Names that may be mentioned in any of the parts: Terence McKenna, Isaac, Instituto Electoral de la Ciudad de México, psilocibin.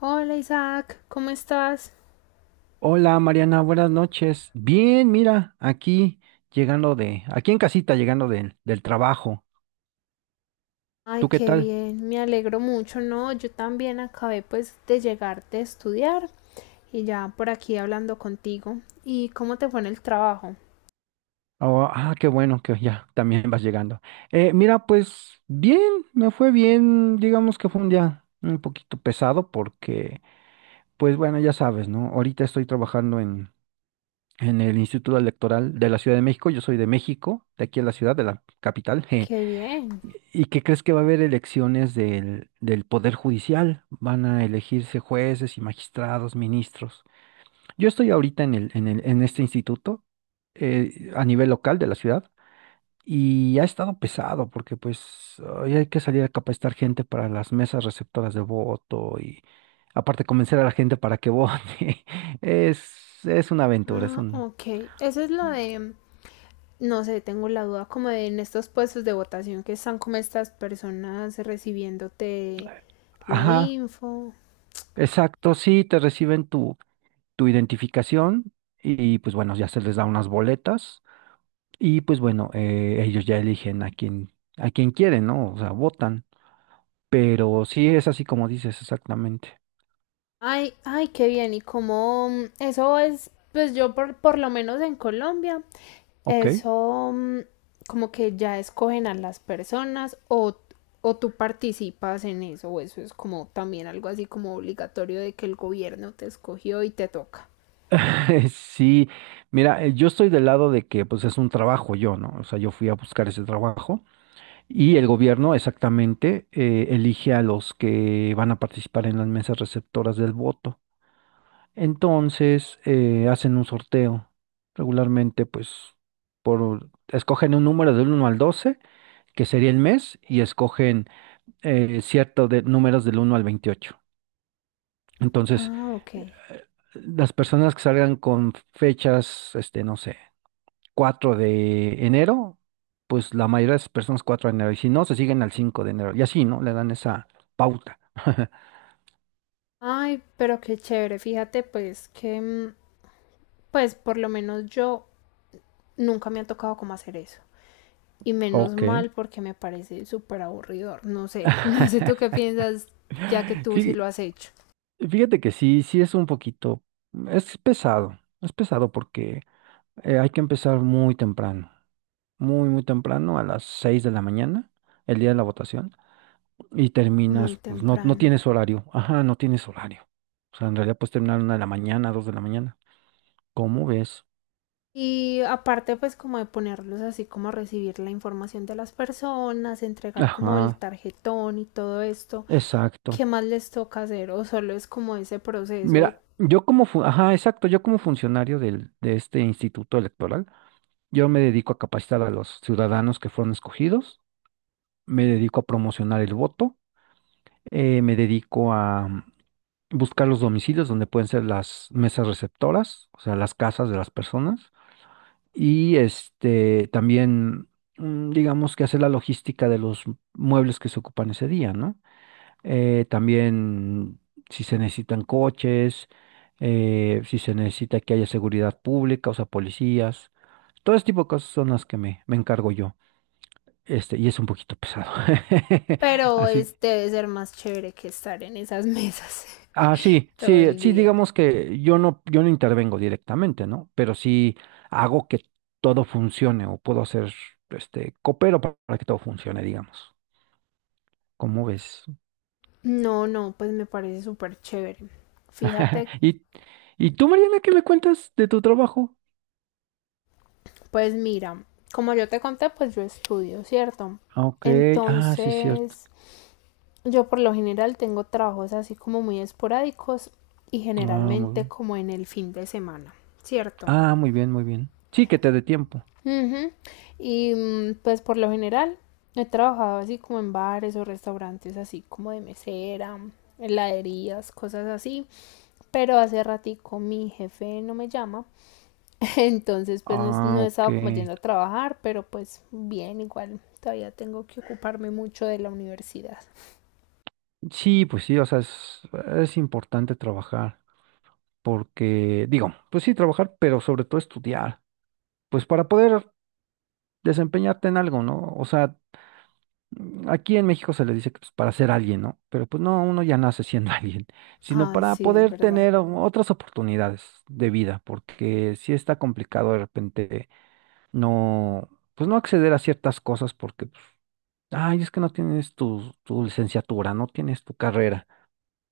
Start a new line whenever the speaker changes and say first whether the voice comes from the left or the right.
left: Hola Isaac, ¿cómo estás?
right: Hola Mariana, buenas noches. Bien, mira, aquí llegando de, aquí en casita, llegando del trabajo.
left: Ay,
right: ¿Tú qué
left: qué
right: tal?
left: bien, me alegro mucho, ¿no? Yo también acabé pues de llegar de estudiar y ya por aquí hablando contigo. ¿Y cómo te fue en el trabajo?
right: Oh, ah, qué bueno que ya también vas llegando. Mira, pues bien, me fue bien. Digamos que fue un día un poquito pesado porque, pues bueno, ya sabes, ¿no? Ahorita estoy trabajando en el Instituto Electoral de la Ciudad de México. Yo soy de México, de aquí en la ciudad, de la capital.
left: Qué bien.
right: ¿Y qué crees que va a haber elecciones del Poder Judicial? Van a elegirse jueces y magistrados, ministros. Yo estoy ahorita en este instituto, a nivel local de la ciudad, y ha estado pesado porque pues hoy hay que salir a capacitar gente para las mesas receptoras de voto y aparte convencer a la gente para que vote. Es una aventura, es
left: Ah,
right: un...
left: ok. Eso es lo de, no sé, tengo la duda como de en estos puestos de votación que están como estas personas recibiéndote la
right: Ajá,
left: info.
right: exacto, sí, te reciben tu identificación y pues bueno, ya se les da unas boletas y pues bueno, ellos ya eligen a quién quieren, ¿no? O sea, votan. Pero sí es así como dices, exactamente.
left: Ay, ay, qué bien. Y como eso es, pues yo por lo menos en Colombia.
right: Ok.
left: Eso como que ya escogen a las personas, o tú participas en eso, o eso es como también algo así como obligatorio de que el gobierno te escogió y te toca.
right: Sí, mira, yo estoy del lado de que pues es un trabajo yo, ¿no? O sea, yo fui a buscar ese trabajo y el gobierno exactamente elige a los que van a participar en las mesas receptoras del voto. Entonces hacen un sorteo. Regularmente, pues, por escogen un número del uno al 12, que sería el mes, y escogen cierto de números del uno al 28. Entonces,
left: Ah, ok.
right: eh, las personas que salgan con fechas, este, no sé, 4 de enero, pues la mayoría de esas personas 4 de enero, y si no, se siguen al 5 de enero, y así, ¿no? Le dan esa pauta.
left: Ay, pero qué chévere, fíjate pues que pues por lo menos yo nunca me ha tocado como hacer eso. Y menos
right: Ok.
left: mal porque me parece súper aburridor. No sé, no sé tú qué piensas ya que tú sí
right: Fí-
left: lo has hecho.
right: Fíjate que sí, sí es un poquito, es pesado porque hay que empezar muy temprano, muy, muy temprano, a las 6 de la mañana, el día de la votación, y
left: Muy
right: terminas, pues no, no
left: temprano.
right: tienes horario, ajá, no tienes horario. O sea, en realidad puedes terminar 1 de la mañana, 2 de la mañana. ¿Cómo ves?
left: Y aparte, pues como de ponerlos así como a recibir la información de las personas, entregar como el
right: Ajá,
left: tarjetón y todo esto,
right: exacto.
left: ¿qué más les toca hacer? O solo es como ese proceso,
right: Mira, yo como, ajá, exacto, yo como funcionario del, de este instituto electoral, yo me dedico a capacitar a los ciudadanos que fueron escogidos, me dedico a promocionar el voto. Me dedico a buscar los domicilios donde pueden ser las mesas receptoras, o sea, las casas de las personas. Y este también, digamos que hacer la logística de los muebles que se ocupan ese día, ¿no? También si se necesitan coches, si se necesita que haya seguridad pública, o sea, policías. Todo ese tipo de cosas son las que me encargo yo. Este, y es un poquito pesado.
left: pero
right: Así.
left: es, debe ser más chévere que estar en esas mesas
right: Ah, sí,
left: todo
right: sí,
left: el
right: sí,
left: día.
right: digamos que yo no, yo no intervengo directamente, ¿no? Pero sí hago que todo funcione o puedo hacer, este, coopero para que todo funcione, digamos. ¿Cómo ves?
left: No, no, pues me parece súper chévere. Fíjate,
right: ¿Y, y tú, Mariana, ¿qué me cuentas de tu trabajo?
left: pues mira, como yo te conté, pues yo estudio, ¿cierto?
right: Ah, ok, ah, sí, cierto.
left: Entonces, yo por lo general tengo trabajos así como muy esporádicos y
right: Ah, muy
left: generalmente
right: bien.
left: como en el fin de semana, ¿cierto?
right: Ah, muy bien, muy bien. Sí, que te dé tiempo.
left: Ujú. Y pues por lo general he trabajado así como en bares o restaurantes así como de mesera, heladerías, cosas así, pero hace ratico mi jefe no me llama, entonces pues no,
right: Ah,
left: no he
right: ok.
left: estado como yendo a trabajar, pero pues bien, igual todavía tengo que ocuparme mucho de la universidad.
right: Sí, pues sí, o sea, es importante trabajar porque, digo, pues sí, trabajar, pero sobre todo estudiar. Pues para poder desempeñarte en algo, ¿no? O sea, aquí en México se le dice que pues, para ser alguien, ¿no? Pero pues no, uno ya nace siendo alguien, sino
left: Ah,
right: para
left: sí, es
right: poder
left: verdad.
right: tener otras oportunidades de vida, porque sí está complicado de repente no, pues no acceder a ciertas cosas porque, pues, ay, es que no tienes tu licenciatura, no tienes tu carrera.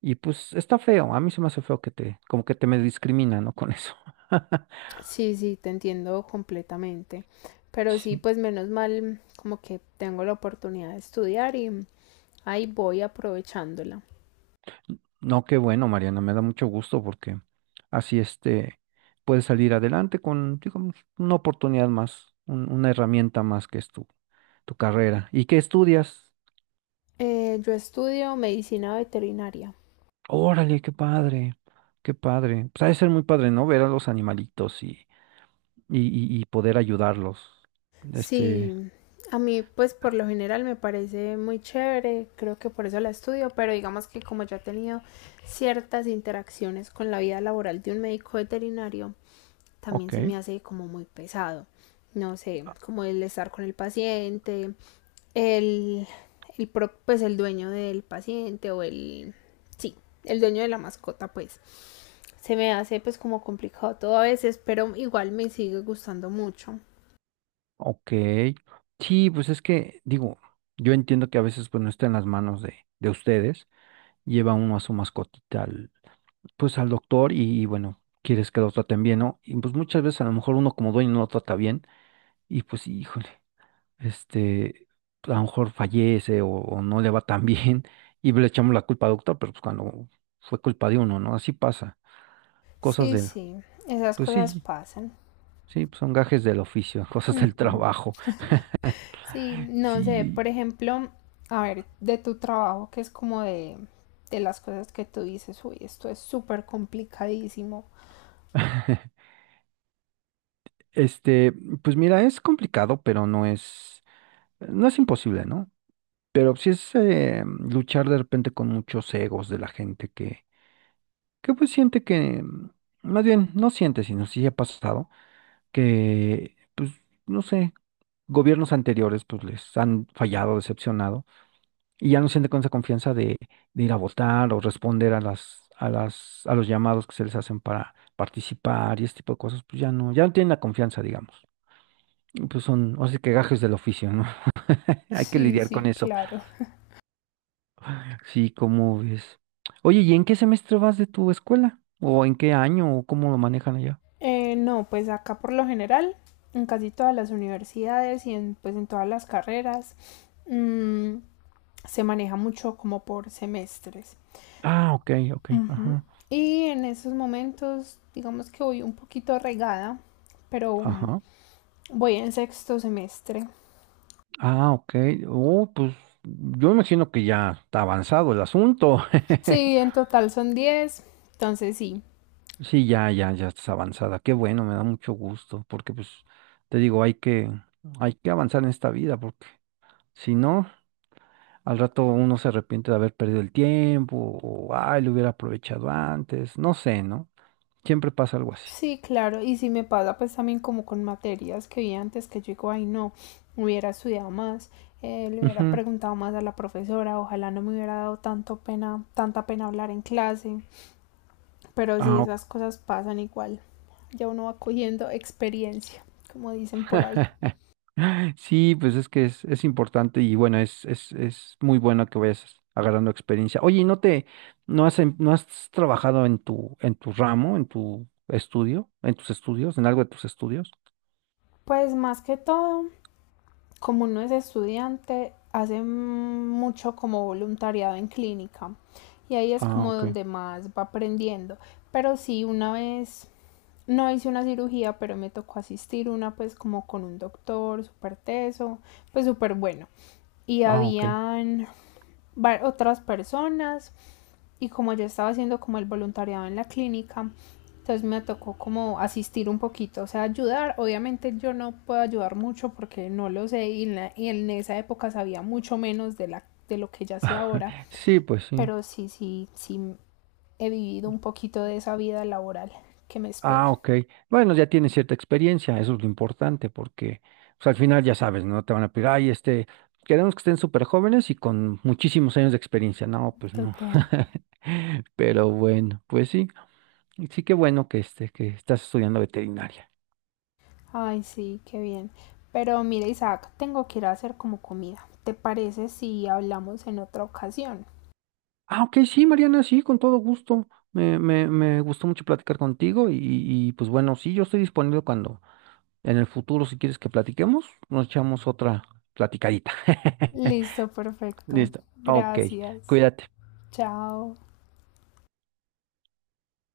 right: Y pues está feo, a mí se me hace feo que te, como que te me discrimina, ¿no? Con eso.
left: Sí, sí, te entiendo completamente. Pero sí,
right: Sí.
left: pues menos mal, como que tengo la oportunidad de estudiar y ahí voy aprovechándola.
right: No, qué bueno, Mariana, me da mucho gusto porque así este puedes salir adelante con, digamos, una oportunidad más, una herramienta más que es tu, tu carrera. ¿Y qué estudias?
left: Yo estudio medicina veterinaria.
right: Órale, qué padre, qué padre. Pues ha de ser muy padre, ¿no? Ver a los animalitos y, y poder ayudarlos.
left: Sí,
right: Este,
left: a mí pues por lo general me parece muy chévere, creo que por eso la estudio, pero digamos que como yo he tenido ciertas interacciones con la vida laboral de un médico veterinario, también
right: ok,
left: se me hace como muy pesado. No sé,
right: ah,
left: como el estar con el paciente, el, el pues el dueño del paciente, o el, sí, el dueño de la mascota, pues se me hace pues como complicado todo a veces, pero igual me sigue gustando mucho.
right: ok. Sí, pues es que, digo, yo entiendo que a veces pues no está en las manos de ustedes. Lleva uno a su mascotita pues al doctor y, bueno, quieres que lo traten bien, ¿no? Y pues muchas veces a lo mejor uno como dueño no lo trata bien y pues híjole, este, a lo mejor fallece o no le va tan bien y le echamos la culpa al doctor, pero pues cuando fue culpa de uno, ¿no? Así pasa, cosas
left: Sí,
right: del,
left: sí, esas
right: pues
left: cosas
right: sí,
left: pasan.
right: sí, pues, son gajes del oficio, cosas del
left: Ujú.
right: trabajo,
left: Sí, no sé,
right: sí.
left: por ejemplo, a ver, de tu trabajo, que es como de las cosas que tú dices, uy, esto es súper complicadísimo.
right: Este, pues mira, es complicado, pero no es imposible, ¿no? Pero sí es luchar de repente con muchos egos de la gente que pues siente que, más bien, no siente, sino sí ha pasado, que pues no sé, gobiernos anteriores pues les han fallado, decepcionado, y ya no siente con esa confianza de ir a votar o responder a los llamados que se les hacen para participar y este tipo de cosas, pues ya no, tienen la confianza, digamos. Y pues son, así que gajes del oficio, ¿no? Hay que
left: Sí,
right: lidiar
left: sí,
right: con eso.
left: claro.
right: Sí, ¿cómo ves? Oye, ¿y en qué semestre vas de tu escuela? ¿O en qué año? ¿O cómo lo manejan allá?
left: No, pues acá por lo general, en casi todas las universidades y en, pues en todas las carreras, mm, se maneja mucho como por semestres.
right: Ah, ok, ok,
left: Ujú.
right: ajá,
left: Y en esos momentos, digamos que voy un poquito regada, pero
right: ajá.
left: voy en sexto semestre.
right: Ah, ok. Oh, pues yo imagino que ya está avanzado el asunto.
left: Sí, en total son 10, entonces sí.
right: Sí, ya, ya, ya estás avanzada. Qué bueno, me da mucho gusto, porque pues te digo, hay que avanzar en esta vida, porque si no, al rato uno se arrepiente de haber perdido el tiempo, o ay, lo hubiera aprovechado antes, no sé, ¿no? Siempre pasa algo así.
left: Sí, claro, y si me pasa pues también como con materias que vi antes, que yo digo, ay no, hubiera estudiado más, le hubiera preguntado más a la profesora, ojalá no me hubiera dado tanto pena, tanta pena hablar en clase, pero sí,
right: Ah,
left: esas
right: ok.
left: cosas pasan igual, ya uno va cogiendo experiencia, como dicen por ahí.
right: Sí, pues es que es importante y bueno, es muy bueno que vayas agarrando experiencia. Oye, ¿y no te, no has, no has trabajado en tu ramo, en tu estudio, en tus estudios, en algo de tus estudios?
left: Pues más que todo, como uno es estudiante, hace mucho como voluntariado en clínica y ahí es
right: Ah,
left: como
right: ok.
left: donde más va aprendiendo, pero sí, una vez no hice una cirugía, pero me tocó asistir una pues como con un doctor súper teso, pues súper bueno. Y
right: Ah, ok.
left: habían otras personas y como yo estaba haciendo como el voluntariado en la clínica, entonces me tocó como asistir un poquito, o sea, ayudar. Obviamente yo no puedo ayudar mucho porque no lo sé y en, la, y en esa época sabía mucho menos de lo que ya sé ahora,
right: Sí, pues sí.
left: pero sí, sí, sí he vivido un poquito de esa vida laboral que me espera.
right: Ah, ok. Bueno, ya tienes cierta experiencia, eso es lo importante, porque pues, al final ya sabes, ¿no? Te van a pedir, ay, este, queremos que estén súper jóvenes y con muchísimos años de experiencia. No, pues no.
left: Total.
right: Pero bueno, pues sí, sí que bueno que, este, que estás estudiando veterinaria.
left: Ay, sí, qué bien. Pero mira, Isaac, tengo que ir a hacer como comida. ¿Te parece si hablamos en otra ocasión?
right: Ah, ok, sí, Mariana, sí, con todo gusto. Me gustó mucho platicar contigo y pues bueno, sí, yo estoy disponible cuando en el futuro, si quieres que platiquemos, nos echamos otra platicadita.
left: Listo, perfecto.
right: Listo, ok,
left: Gracias.
right: cuídate.
left: Chao.